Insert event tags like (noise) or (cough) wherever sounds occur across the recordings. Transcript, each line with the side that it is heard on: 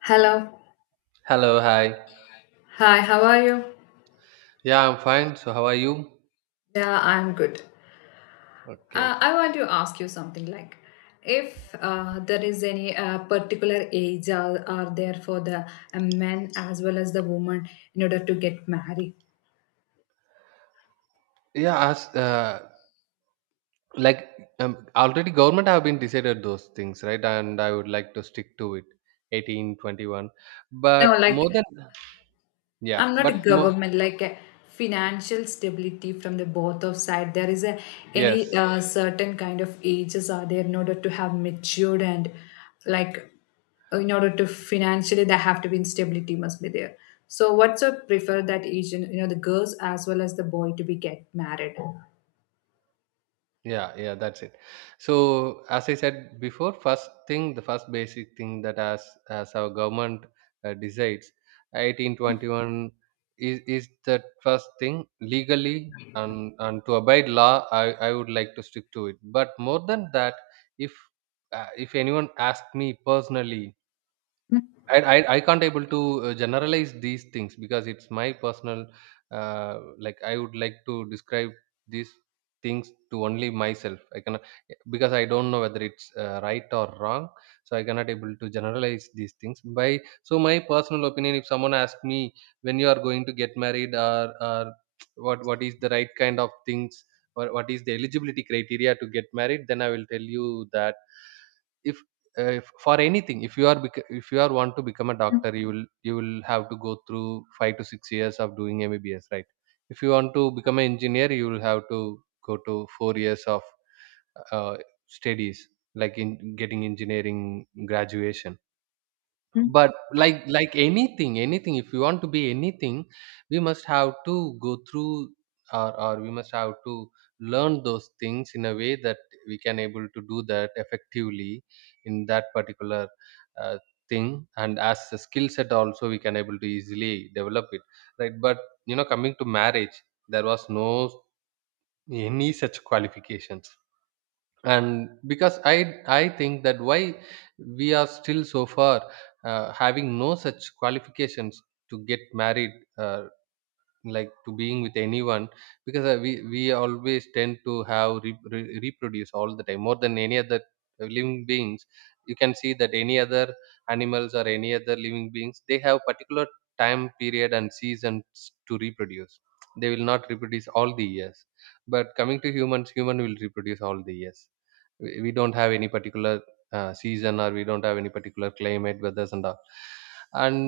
left: Hello.
right: Hello, hi.
left: Hi, how are you?
right: Yeah, I'm fine. So, how are you?
left: Yeah, I'm good.
right: Okay.
left: I want to ask you something like if there is any particular age are there for the men as well as the woman in order to get married.
right: Yeah, as like already government have been decided those things, right? And I would like to stick to it. 18, 21. But
left: No,
right: more
left: like
right: than, yeah,
left: I'm not a
right: but more,
left: government like a financial stability from the both of side. There is a any
right: yes.
left: certain kind of ages are there in order to have matured and like in order to financially there have to be instability must be there. So what's your prefer that age the girls as well as the boy to be get married?
right: Yeah, yeah, that's it. So, as I said before, first thing, the first basic thing that as our government decides, 18, 21 is the first thing legally and to abide law. I would like to stick to it. But more than that, if if anyone asked me personally, I can't able to generalize these things because it's my personal, like I would like to describe these things to only myself. I cannot, because I don't know whether it's right or wrong, so I cannot able to generalize these things by. So my personal opinion, if someone asks me when you are going to get married, or what is the right kind of things, or what is the eligibility criteria to get married, then I will tell you that, if for anything, if you are want to become a doctor, you will have to go through 5 to 6 years of doing mbbs, right? If you want to become an engineer, you will have to go to 4 years of uh, studies, like in getting engineering graduation. But like anything, if you want to be anything, we must have to go through, or we must have to learn those things in a way that we can able to do that effectively in that particular uh, thing, and as a skill set also we can able to easily develop it, right? But coming to marriage, there was no any such qualifications, and because I think that why we are still so far having no such qualifications to get married, uh, like to being with anyone. Because we always tend to have reproduce all the time, more than any other living beings. You can see that any other animals or any other living beings, they have particular time period and seasons to reproduce. They will not reproduce all the years, but coming to humans, human will reproduce all the years. We don't have any particular season, or we don't have any particular climate weathers and all. And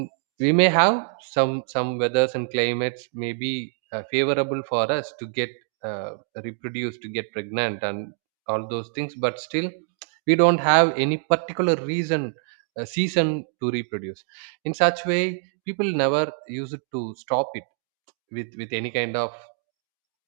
right: we may have some weathers and climates, may be favorable for us to get uh, reproduce, to get pregnant and all those things. But still we don't have any particular reason season to reproduce. In such way, people never use it to stop it with any kind of,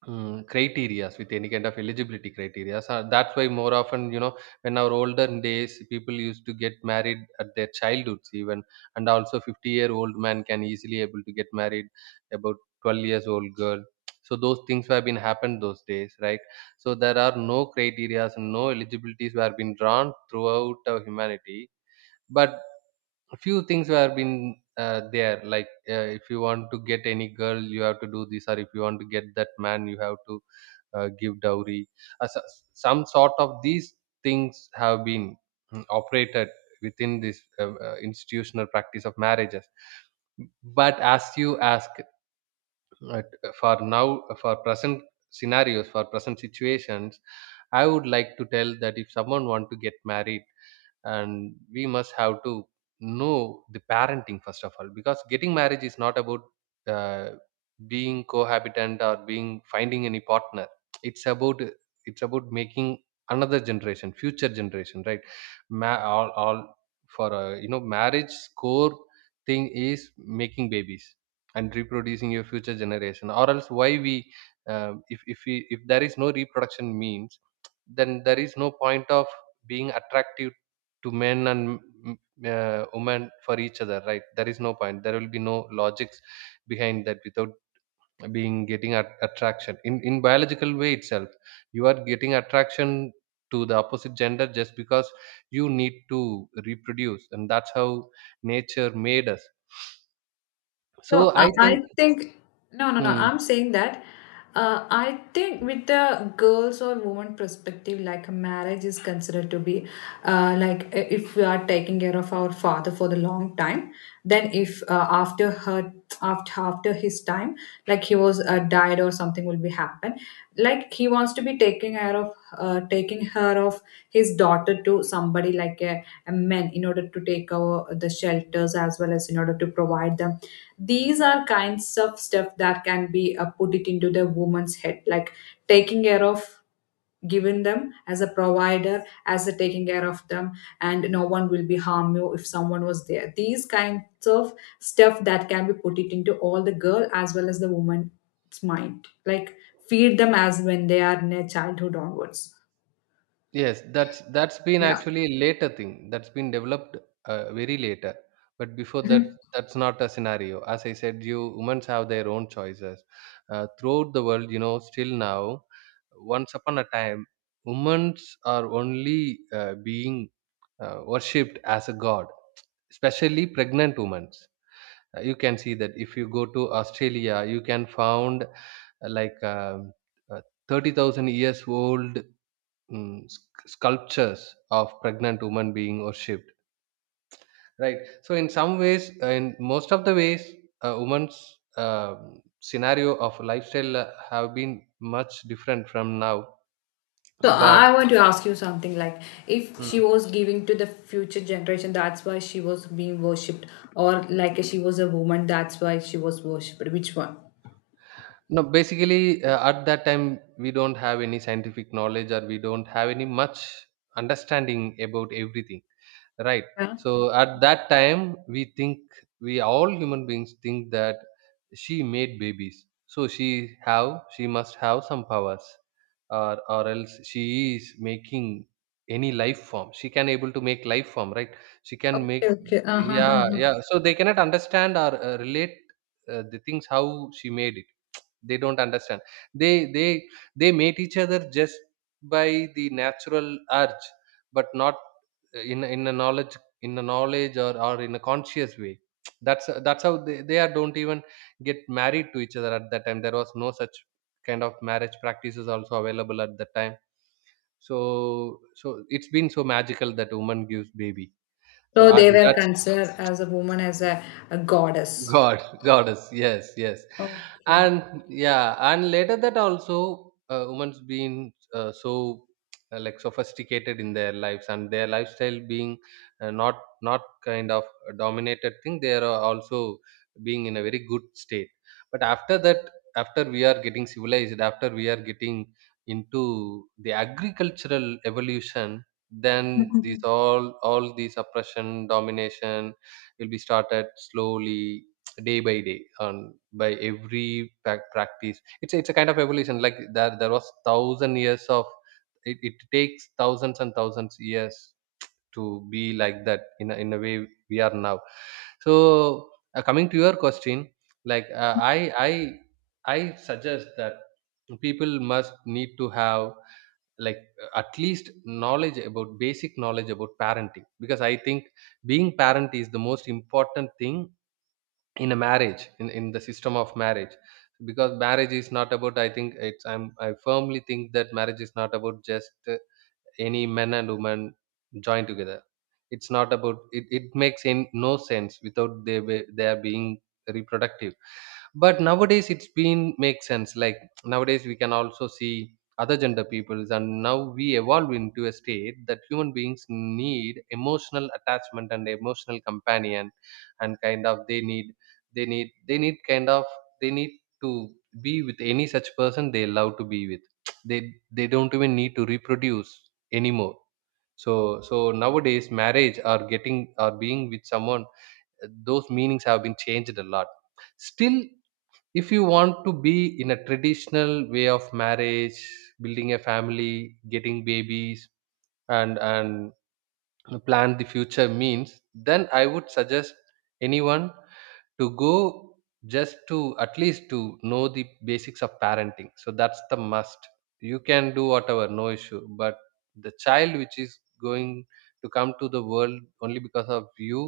right: Criterias, with any kind of eligibility criteria. So that's why more often, when our older days, people used to get married at their childhoods even, and also 50-year-old man can easily able to get married about 12 years old girl. So those things have been happened those days, right? So there are no criterias and no eligibilities were been drawn throughout our humanity. But a few things were been there, like if you want to get any girl you have to do this, or if you want to get that man you have to give dowry. Some sort of these things have been, operated within this institutional practice of marriages. But as you ask, uh, for now, for present scenarios, for present situations, I would like to tell that if someone want to get married, and we must have to know the parenting first of all, because getting marriage is not about uh, being cohabitant or being finding any partner. It's about, it's about making another generation, future generation, right? All for, marriage core thing is making babies and reproducing your future generation. Or else, why we if we if there is no reproduction means, then there is no point of being attractive to men and women for each other, right? There is no point, there will be no logics behind that, without being getting at attraction, in biological way itself. You are getting attraction to the opposite gender just because you need to reproduce, and that's how nature made us.
left: So
right: So I
left: I
right: think.
left: I think. No, no, no.
right: hmm,
left: I'm saying that I think with the girls or woman perspective, like marriage is considered to be like if we are taking care of our father for the long time, then if after her after his time, like he was died or something will be happen, like he wants to be taking care of taking her of his daughter to somebody like a man in order to take over the shelters as well as in order to provide them. These are kinds of stuff that can be put it into the woman's head like taking care of giving them as a provider as a taking care of them, and no one will be harm you if someone was there these kinds of stuff that can be put it into all the girl as well as the woman's mind like feed them as when they are in their childhood onwards.
right: Yes, that's been
left: Yeah.
right: actually a later thing. That's been developed very later. But before that, that's not a scenario. As I said, you women have their own choices throughout the world. Still now, once upon a time, women are only being worshipped as a god, especially pregnant women. You can see that if you go to Australia, you can found like um, uh, 30,000 years old, sculptures of pregnant women being worshipped, right? So in some ways, in most of the ways, a woman's scenario of lifestyle have been much different from now,
left: So
right: but
left: I want to ask you something like if she
right: mm,
left: was giving to the future generation, that's why she was being worshipped, or like she was a woman, that's why she was worshipped. Which one?
right: no, basically at that time we don't have any scientific knowledge, or we don't have any much understanding about everything. Right.
left: Yeah.
right: So at that time, we all human beings think that she made babies. So she must have some powers, or else she is making any life form. She can able to make life form, right? She can make.
left: Okay. Okay. Uh-huh,
right: Yeah,
left: uh-huh.
right: yeah. So they cannot understand or relate the things how she made it. They don't understand. They they they meet each other just by the natural urge, but not in, in a knowledge or in a conscious way. That's how they are don't even get married to each other at that time. There was no such kind of marriage practices also available at that time. So it's been so magical that woman gives baby, so
left: So they were
right: that's
left: considered as a woman as a goddess.
right: god. (laughs) Goddess, yes, yes.
left: Okay.
right: And yeah, and later that also women's being so like sophisticated in their lives, and their lifestyle being uh, not not kind of a dominated thing. They are also being in a very good state. But after that, after we are getting civilized, after we are getting into the agricultural evolution, then these
left: (laughs)
right: all these oppression, domination will be started slowly, day by day. And by every practice, it's a kind of evolution, like there was thousand years of it. It takes thousands and thousands years to be like that, in a way we are now. So coming to your question, like i I suggest that people must need to have, like, at least knowledge about, basic knowledge about parenting, because I think being parent is the most important thing in a marriage, in the system of marriage. Because marriage is not about, I think it's I'm I firmly think that marriage is not about just any men and women join together. It's not about, it makes, no sense without they are being reproductive. But nowadays it's been makes sense, like nowadays we can also see other gender peoples, and now we evolve into a state that human beings need emotional attachment and emotional companion, and kind of they need they need kind of they need to be with any such person they love to be with. (tsk) they they don't even need to reproduce anymore. So so nowadays marriage, or getting, or being with someone, those meanings have been changed a lot. Still, if you want to be in a traditional way of marriage, building a family, getting babies, and plan the future means, then I would suggest anyone to go, just to at least to know the basics of parenting. So that's the must. You can do whatever, no issue, but the child which is going to come to the world only because of you,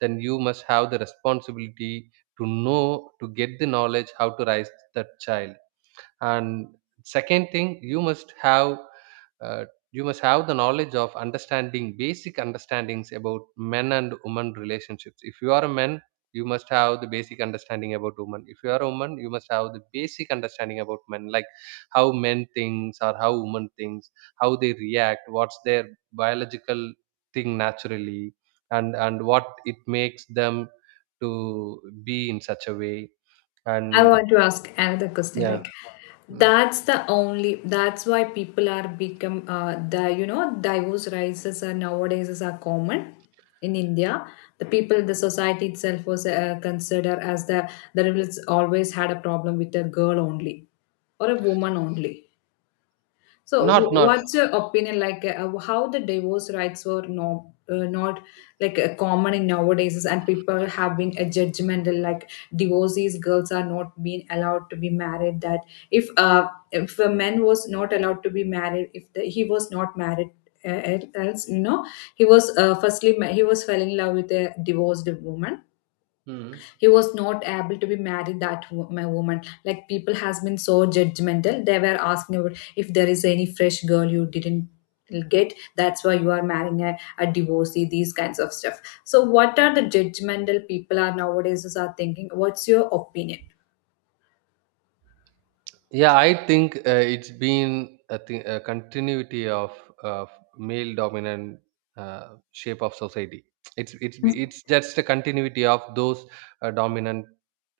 right: then you must have the responsibility to know, to get the knowledge how to raise that child. And second thing, uh, you must have the knowledge of understanding, basic understandings about men and women relationships. If you are a man, you must have the basic understanding about women. If you are a woman, you must have the basic understanding about men, like how men thinks, or how women thinks, how they react, what's their biological thing naturally, and what it makes them to be in such a way.
left: I
right: And
left: want to ask another question.
right: yeah.
left: Like,
right: Mm.
left: that's the only. That's why people are become the divorce rises are nowadays is are common in India. The people, the society itself was considered as the rebels always had a problem with a girl only or a woman only. So,
right: Not, not.
left: what's your opinion like how the divorce rights were not not like common in nowadays, and people have been a judgmental like divorcees girls are not being allowed to be married. That if a man was not allowed to be married, if the, he was not married. Else, he was firstly he was fell in love with a divorced woman,
right: Mm.
left: he was not able to be married that my woman like people has been so judgmental they were asking about if there is any fresh girl you didn't get that's why you are marrying a divorcee these kinds of stuff. So what are the judgmental people are nowadays is are thinking, what's your opinion?
right: Yeah, I think it's been a continuity of of male dominant, shape of society. It's just a continuity of those dominant,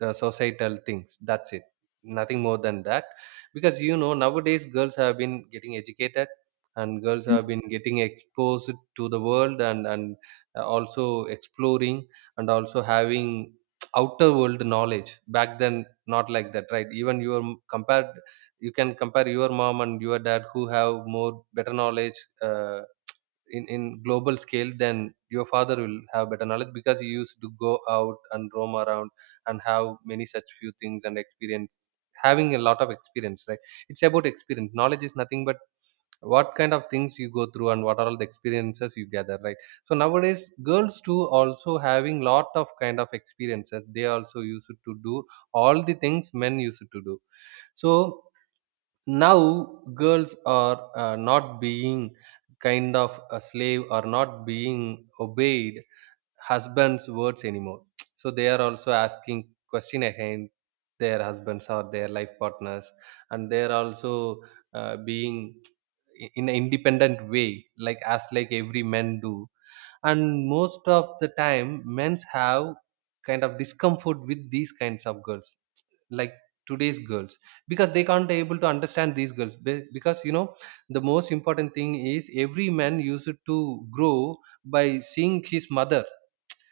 right: societal things. That's it. Nothing more than that. Because you know nowadays girls have been getting educated, and girls have been getting exposed to the world, and also exploring, and also having outer world knowledge. Back then, not like that, right? Even your compared, you can compare your mom and your dad, who have more better knowledge, uh, in global scale. Then your father will have better knowledge because he used to go out and roam around and have many such few things and experience, having a lot of experience, right? It's about experience. Knowledge is nothing but what kind of things you go through and what are all the experiences you gather, right? So nowadays girls too also having lot of kind of experiences. They also used to do all the things men used to do. So now girls are not being kind of a slave or not being obeyed husband's words anymore. (tsk) So they are also asking question against their husbands or their life partners, and they are also being in an independent way, like as like every men do. And most of the time, men's have kind of discomfort with these kinds of girls, like today's girls, because they can't able to understand these girls. Because you know, the most important thing is every man used to grow by seeing his mother,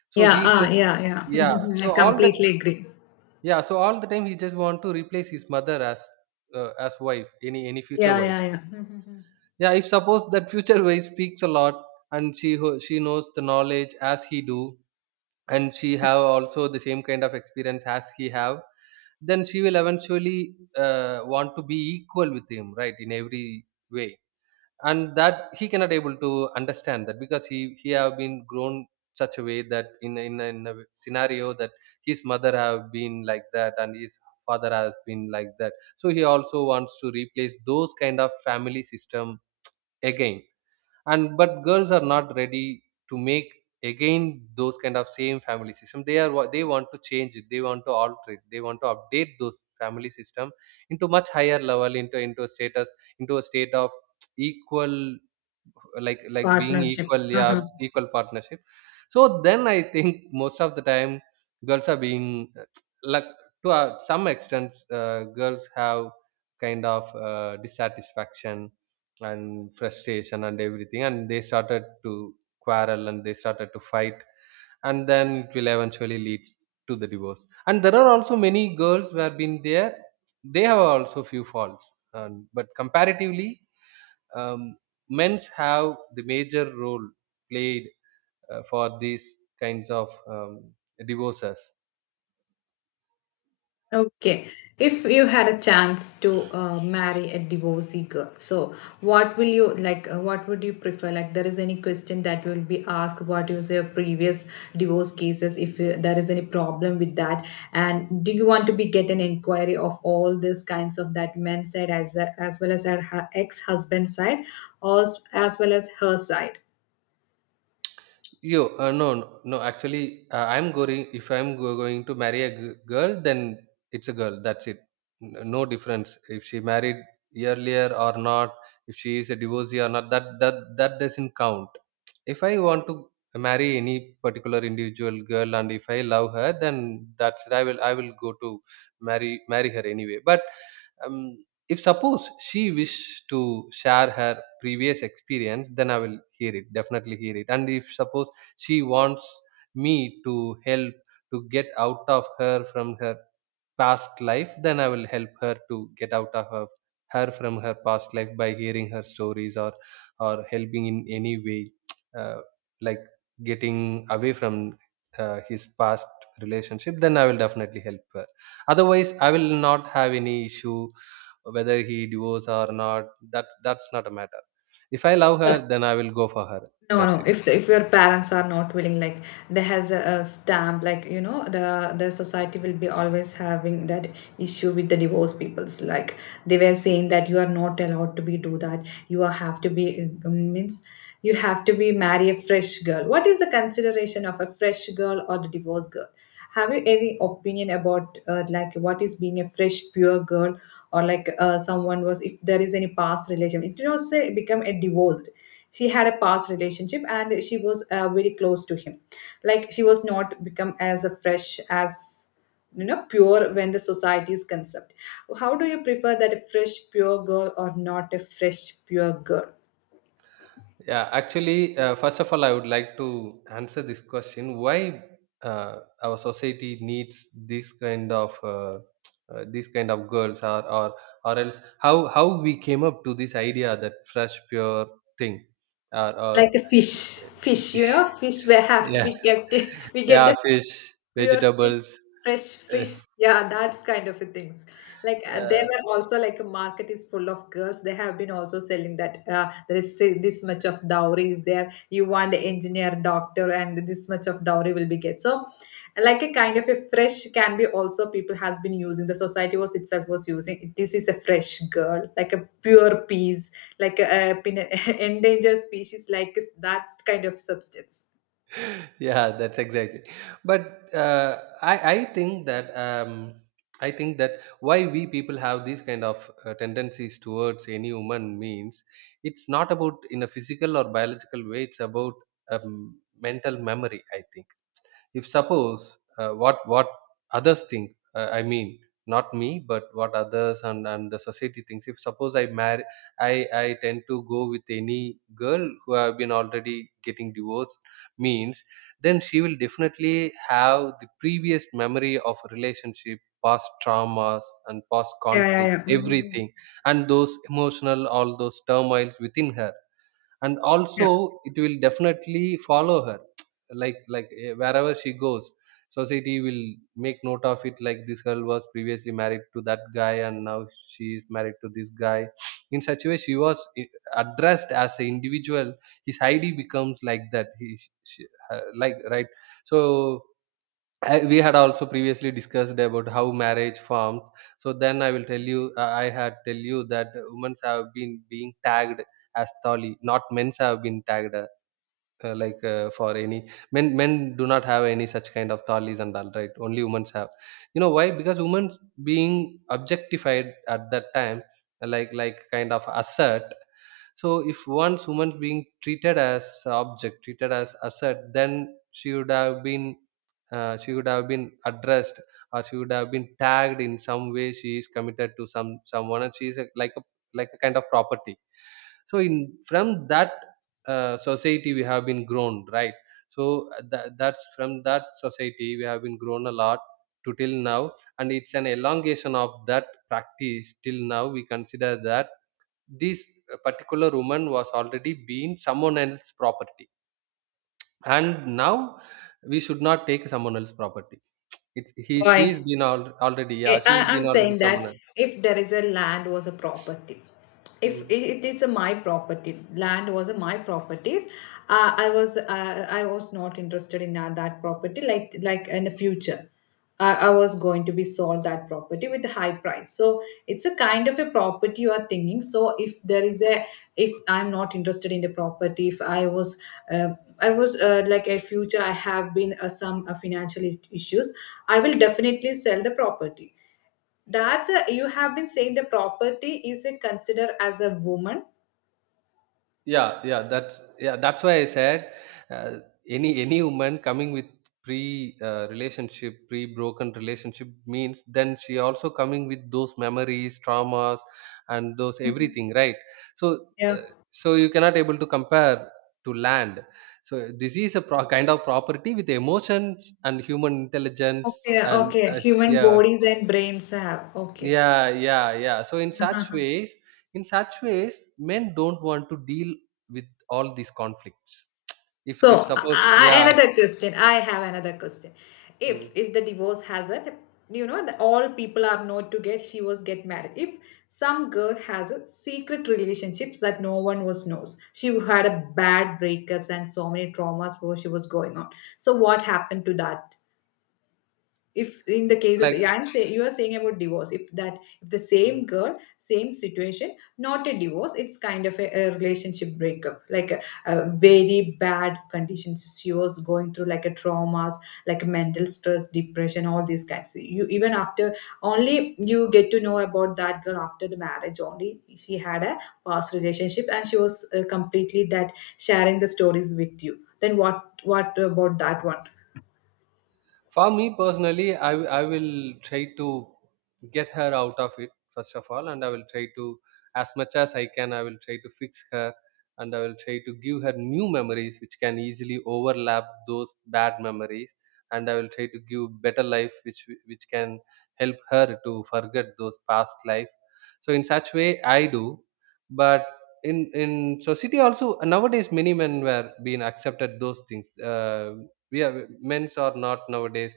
right: so
left: Yeah,
right: he
left: ah,
right: just.
left: yeah, yeah. (laughs) Mhm,
right: Yeah,
left: mhm. I
right: so all the
left: completely agree.
right: yeah, so all the time he just want to replace his mother as wife, any future
left: Yeah,
right: wife.
left: yeah, yeah. Mhm, mhm.
right: Yeah, if suppose that future wife speaks a lot, and she she knows the knowledge as he do, and she have also the same kind of experience as he have, then she will eventually want to be equal with him, right, in every way. And that he cannot able to understand that, because he have been grown such a way that in a scenario that his mother have been like that and his father has been like that. So he also wants to replace those kind of family system again. And but girls are not ready to make again those kind of same family system. They are they want to change it, they want to alter it, they want to update those family system into much higher level, into a status, into a state of equal, like being
left: Partnership.
right: equal, yeah,
left: Uh-huh.
right: equal partnership. So then I think (laughs) most of the time, girls are being like, to some extent, girls have kind of dissatisfaction and frustration and everything, and they started to quarrel and they started to fight, and then it will eventually lead to the divorce. And there are also many girls who have been there, they have also few faults, but comparatively, um, men's have the major role played for these kinds of divorces.
left: Okay. If you had a chance to marry a divorcee girl, so what will you like? What would you prefer? Like, there is any question that will be asked? What is your previous divorce cases? If there is any problem with that, and do you want to be get an inquiry of all these kinds of that men's side as well as her ex husband side, or as well as her side?
right: Yo, no, no, no. Actually, I'm going. If I'm going to marry a girl, then it's a girl. That's it. No difference if she married earlier or not. If she is a divorcee or not, that doesn't count. If I want to marry any particular individual girl, and if I love her, then that's it. I will go to marry her anyway. But if suppose she wish to share her previous experience, then I will hear it, definitely hear it. And if suppose she wants me to help to get out of her from her past life, then I will help her to get out of her from her past life by hearing her stories or helping in any way. (tsk) uh, like getting away from his past relationship, then I will definitely help her. Otherwise I will not have any issue whether he divorce or not. That's not a matter. If I love her,
left: So,
right: then I will go for her.
left: no,
right: That's
left: no.
right: it.
left: If your parents are not willing, like there has a stamp, like the society will be always having that issue with the divorce peoples. Like they were saying that you are not allowed to be do that. You are have to be means you have to be marry a fresh girl. What is the consideration of a fresh girl or the divorced girl? Have you any opinion about like what is being a fresh pure girl or like someone was if there is any past relationship, it did not say become a divorced she had a past relationship and she was very close to him like she was not become as a fresh as pure when the society is concept, how do you prefer that a fresh pure girl or not a fresh pure girl?
right: Yeah, actually, first of all, I would like to answer this question: why our society needs this kind of these kind of girls, or else how we came up to this idea that fresh, pure thing, or
left: Like a fish,
right: (laughs)
left: fish will have to
right: yeah,
left: be kept. (laughs) We get
right: yeah,
left: the
right: fish,
left: pure fish,
right: vegetables. (laughs)
left: fresh
right: Uh,
left: fish. Yeah, that's kind of a things. Like they
right: yeah.
left: were also like a market is full of girls. They have been also selling that there is say this much of dowry is there. You want engineer, doctor, and this much of dowry will be get. So, like a kind of a fresh can be also people has been using. The society was itself was using. This is a fresh girl, like a pure piece, like a (laughs) endangered species, like that kind of substance.
right: Yeah, that's exactly. But uh, I think that I think that why we people have these kind of tendencies towards any woman means, it's not about in a physical or biological way, it's about um, mental memory, I think. If suppose, what others think, I mean not me but what others, and the society thinks. If suppose I marry, I tend to go with any girl who have been already getting divorced, means then she will definitely have the previous memory of relationship, past traumas, and past
left: Yeah, yeah,
right: conflict,
left: yeah. Mhm, mhm.
right: everything, and those emotional, all those turmoils within her. And
left: Yeah.
right: also it will definitely follow her, (tsk) like eh, wherever she goes, society will make note of it, like this girl was previously married to that guy and now she is married to this guy. In such a way she was eh, addressed as an individual. His id becomes like that, he she, like, right? So I, we had also previously discussed about how marriage forms. So then I will tell you, I had tell you that women's have been being tagged as thali, not men's have been tagged, for any men, men do not have any such kind of thalis and all, right? Only women have. You know why? Because women being objectified at that time, like kind of assert. So if once woman being treated as object, treated as asset, then she would have been she would have been addressed, or she would have been tagged in some way, she is committed to someone, and she is like a, like a kind of property. So in, from that society we have been grown, right? So that, that's from that society we have been grown a lot to till now. And it's an elongation of that practice. Till now we consider that this particular woman was already being someone else's property, and now we should not take someone else's property. It's he
left: Why?
right: she's been already, yeah,
left: I,
right: she's
left: I'm
right: been already
left: saying
right: someone
left: that
right: else.
left: if there is a land was a property, if
right: Hmm.
left: it is a my property, land was a my properties, I was not interested in that property. Like in the future, I was going to be sold that property with a high price. So it's a kind of a property you are thinking. So if there is a if I'm not interested in the property, if I was uh, I was like a future, I have been some financial issues. I will definitely sell the property. That's a, you have been saying the property is a consider as a woman.
right: Yeah, yeah, that's, yeah, that's why I said uh, any woman coming with pre relationship, pre broken relationship means, then she also coming with those memories, traumas, and those
left: Mhm.
right: everything, right? So uh, so you cannot able to compare to land. So this is a kind of property with emotions and human intelligence.
left: Okay,
right: And
left: okay. Human
right: yeah,
left: bodies and brains have. Okay.
right: yeah, yeah, yeah, so in such ways, in such ways men don't want to deal with all these conflicts. If
left: So
right: suppose, yeah.
left: another question. I have another question. If
right: Mm,
left: if the divorce has it, the, all people are not to get. She was get married. If some girl has a secret relationship that no one was knows. She had a bad breakups and so many traumas before she was going on. So what happened to that? If in the
right: like
left: cases, yeah, I'm saying you are saying about divorce if that, if the
right: mm.
left: same girl same situation not a divorce, it's kind of a relationship breakup like a very bad conditions she was going through like a traumas like mental stress depression all these kinds you even after only you get to know about that girl after the marriage only she had a past relationship and she was completely that sharing the stories with you, then what about that one?
right: For me personally, I, I will try to get her out of it first of all, and I will try to, as much as I can, I will try to fix her, and I will try to give her new memories which can easily overlap those bad memories, and I will try to give better life which can help her to forget those past life. So in such way, I do. But in in society also nowadays many men were being accepted those things. We are men's are not nowadays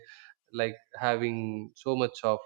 right: like having so much of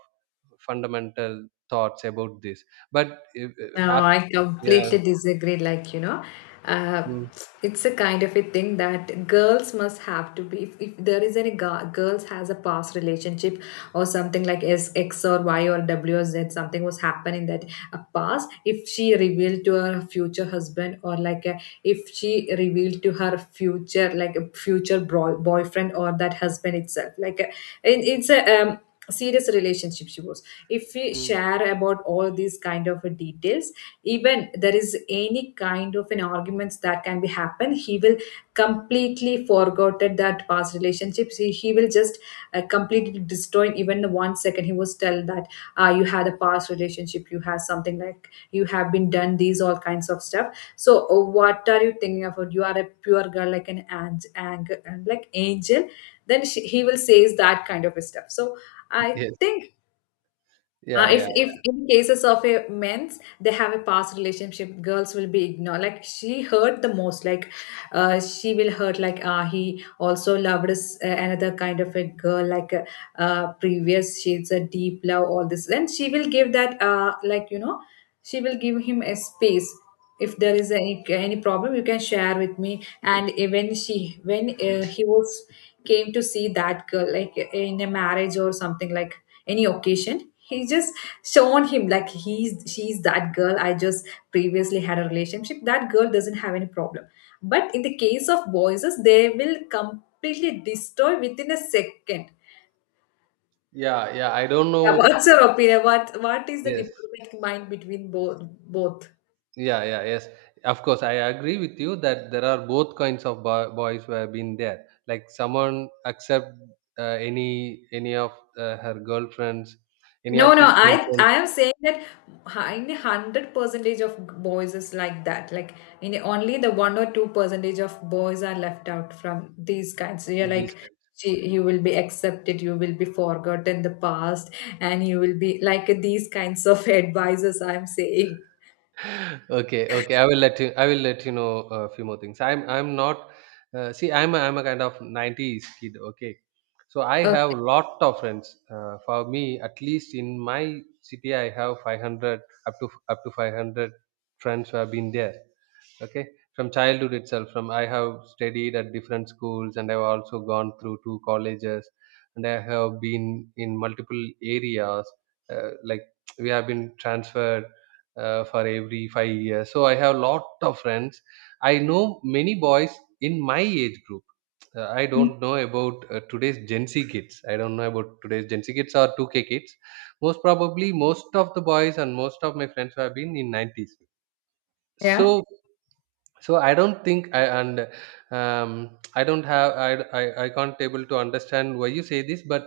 right: fundamental thoughts about this. But if,
left: No,
right: af,
left: I
right: yeah.
left: completely disagree. Like, uh,
right: Mm,
left: it's a kind of a thing that girls must have to be. If there is any girl, girls has a past relationship or something like S, X or Y or W or Z, something was happened in that past. If she revealed to her future husband or like if she revealed to her future like a future boyfriend or that husband itself, like it's a um, serious relationship she was. If we
right: mm.
left: share about all these kind of details, even there is any kind of an arguments that can be happen he will completely forgotten that past relationships he will just completely destroy even one second he was tell that you had a past relationship you had something like you have been done these all kinds of stuff so what are you thinking about you are a pure girl like an like angel then he will says that kind of stuff. So I
right: Yes,
left: think
right: yeah,
left: if
right: yeah,
left: if in cases of a men's they have a past relationship girls will be ignored like she hurt the most like she will hurt like ah, he also loved us, another kind of a girl like previous she's a deep love all this then she will give that like she will give him a space. If there is any problem you can share with me, and even she when he was came to see that girl like in a marriage or something like any occasion he just shown him like he's she's that girl I just previously had a relationship, that girl doesn't have any problem, but in the case of boys they will completely destroy within a second.
right: yeah, yeah, I don't
left: Yeah,
right: know.
left: what's your opinion, what is the
right: Yes,
left: diplomatic mind between both?
right: yeah, yeah, yes, of course, I agree with you that there are both kinds of boy, boys who have been there, like someone accept any of her girlfriends, any of
left: No, no,
right: his
left: I
right: girlfriends.
left: I am saying that in hundred percentage of boys is like that. Like in only the one or two percentage of boys are left out from these kinds. So you're
right: This.
left: like you will be accepted, you will be forgotten the past, and you will be like these kinds of (laughs) advices. I'm saying.
right: Okay, okay, I will let you, I will let you know a few more things. I'm not, see, I'm a kind of 90s kid, okay? So I have
left: Okay.
right: lot of friends. For me at least in my city, I have 500, up to 500 friends who have been there, okay? From childhood itself, from I have studied at different schools, and I've also gone through 2 colleges, and I have been in multiple areas, like, (tsk) we have been transferred for every 5 years. So I have a lot of friends. I know many boys in my age group. I don't
left: Mm.
right: know about today's gen z kids I don't know about today's gen z kids or 2k kids. Most probably most of the boys and most of my friends have been in 90s. So
left: Yeah.
right: so I don't think I, and um, I don't have I, I can't able to understand why you say this. But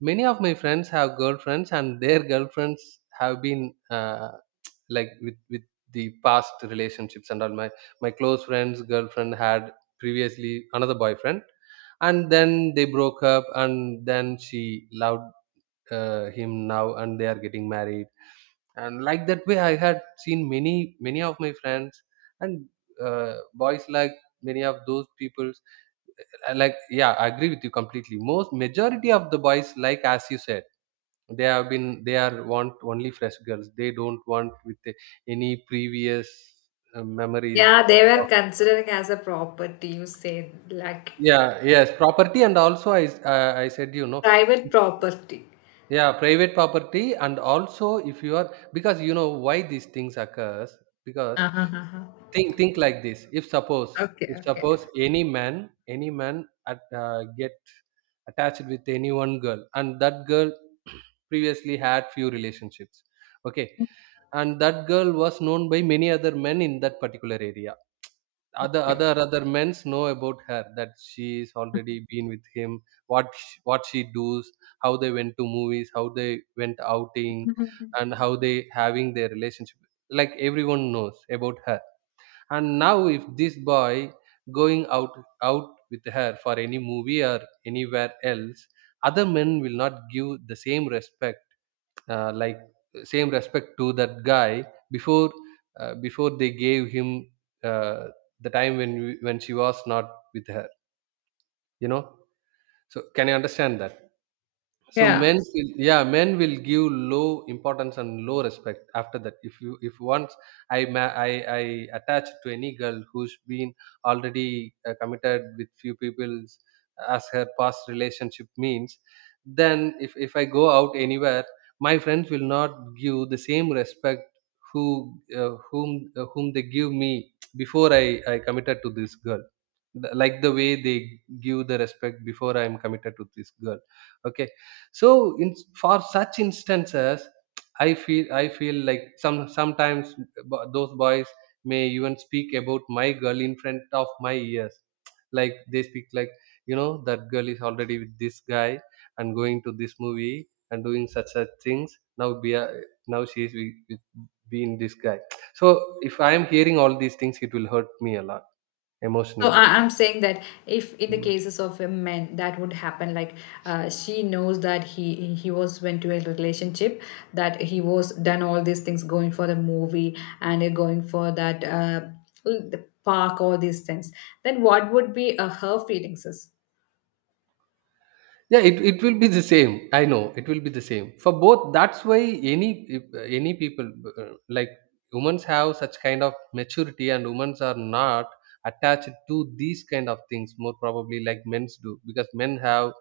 right: many of my friends have girlfriends, and their girlfriends have been like with the past relationships. And all my, my close friends girlfriend had previously another boyfriend, and then they broke up, and then she loved him now, and they are getting married. And like That way I had seen many of my friends and boys, like many of those peoples. I like yeah I agree with you completely. Most majority of the boys, like as you said, they have been they are want only fresh girls. They don't want with any previous memories
left: Yeah, they were
right: of.
left: considering as a property. You say like
right: Yeah, yes, property. And also I said, you know,
left: private property.
right: yeah, private property. And also if you are, because you know why these things occurs, because
left: Uh-huh. Uh-huh, uh-huh.
right: think like this. If suppose
left: Okay.
right: if
left: Okay.
right: suppose any man, get attached with any one girl, and that girl (clears throat) previously had few relationships. Okay, and that girl was known by many other men in that particular area.
left: Thank
right: other
left: you.
right: other other men's know about her, that she's already been with him. What she does, how they went to movies, how they went outing, and how
left: (laughs)
right: they having their relationship, like everyone knows about her. And now if this boy going out with her for any movie or anywhere else, other men will not give the same respect, uh, like same respect to that guy before, before they gave him, uh, the time when when she was not with her, you know. So can you understand that? So
left: Yeah.
right: men will, yeah, men will give low importance and low respect after that. If you, if once I, I attach to any girl who's been already committed with few people as her past relationship means, then if I go out anywhere, my friends will not give the same respect who, whom, whom they give me before I committed to this girl. Like the way they give the respect before I am committed to this girl. Okay, so in for such instances I feel like sometimes those boys may even speak about my girl in front of my ears. Like they speak like, you know, that girl is already with this guy and going to this movie and doing such things now. Now she is with, being this guy. So if I am hearing all these things, it will hurt me a lot
left: So
right: emotionally.
left: I'm saying that if in the cases of a man that would happen, like she knows that he was went to a relationship, that he was done all these things, going for the movie and going for that the park, all these things. Then what would be her feelings? Is
right: Yeah, it will be the same. I know it will be the same for both. That's why any any people uh, like women's have such kind of maturity, and women's are not attached to these kind of things more probably like men's do, because men have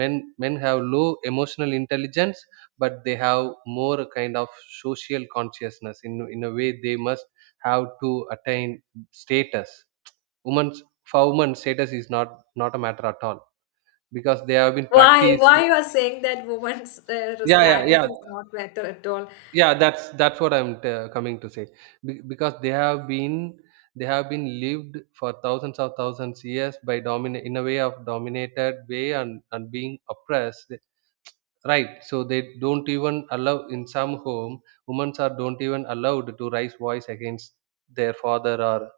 right: men have low emotional intelligence, but they have more kind of social consciousness. In a way, they must have to attain status. Women's, for women, status is not a matter at all, because they have been
left: why
right: practiced.
left: why you are saying that woman's
right: yeah yeah
left: status
right: yeah
left: is not better at all?
right: yeah that's what coming to say. Because they have been, they have been lived for thousands of thousands years by dominate in a way of dominated way, and being oppressed, right? So they don't even allow in some home, women are don't even allowed to raise voice against their father or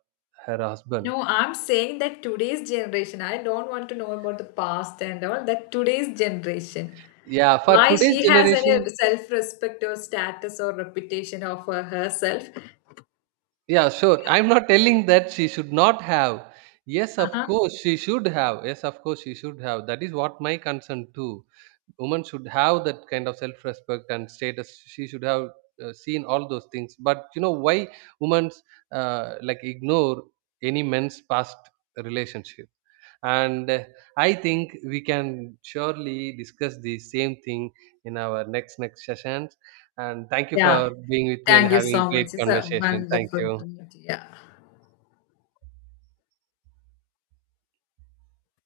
right: her husband.
left: No, I'm saying that today's generation. I don't want to know about the past and all. That today's generation.
right: Yeah, for
left: Why
right: today's
left: she has any
right: generation.
left: self-respect or status or reputation of her, herself.
right: Yeah, sure. I'm not telling that she should not have. Yes, of
left: Uh-huh.
right: course she should have. Yes, of course she should have. That is what my concern too. Women should have that kind of self-respect and status. She should have seen all those things. But you know why women ignore any men's past relationship? And I think we can surely discuss the same thing in our next sessions. And thank you
left: Yeah.
right: for being with me and
left: Thank you
right: having
left: so
right: great
left: much. It's a
right: conversation. Thank
left: wonderful
right: you.
left: opportunity. Yeah.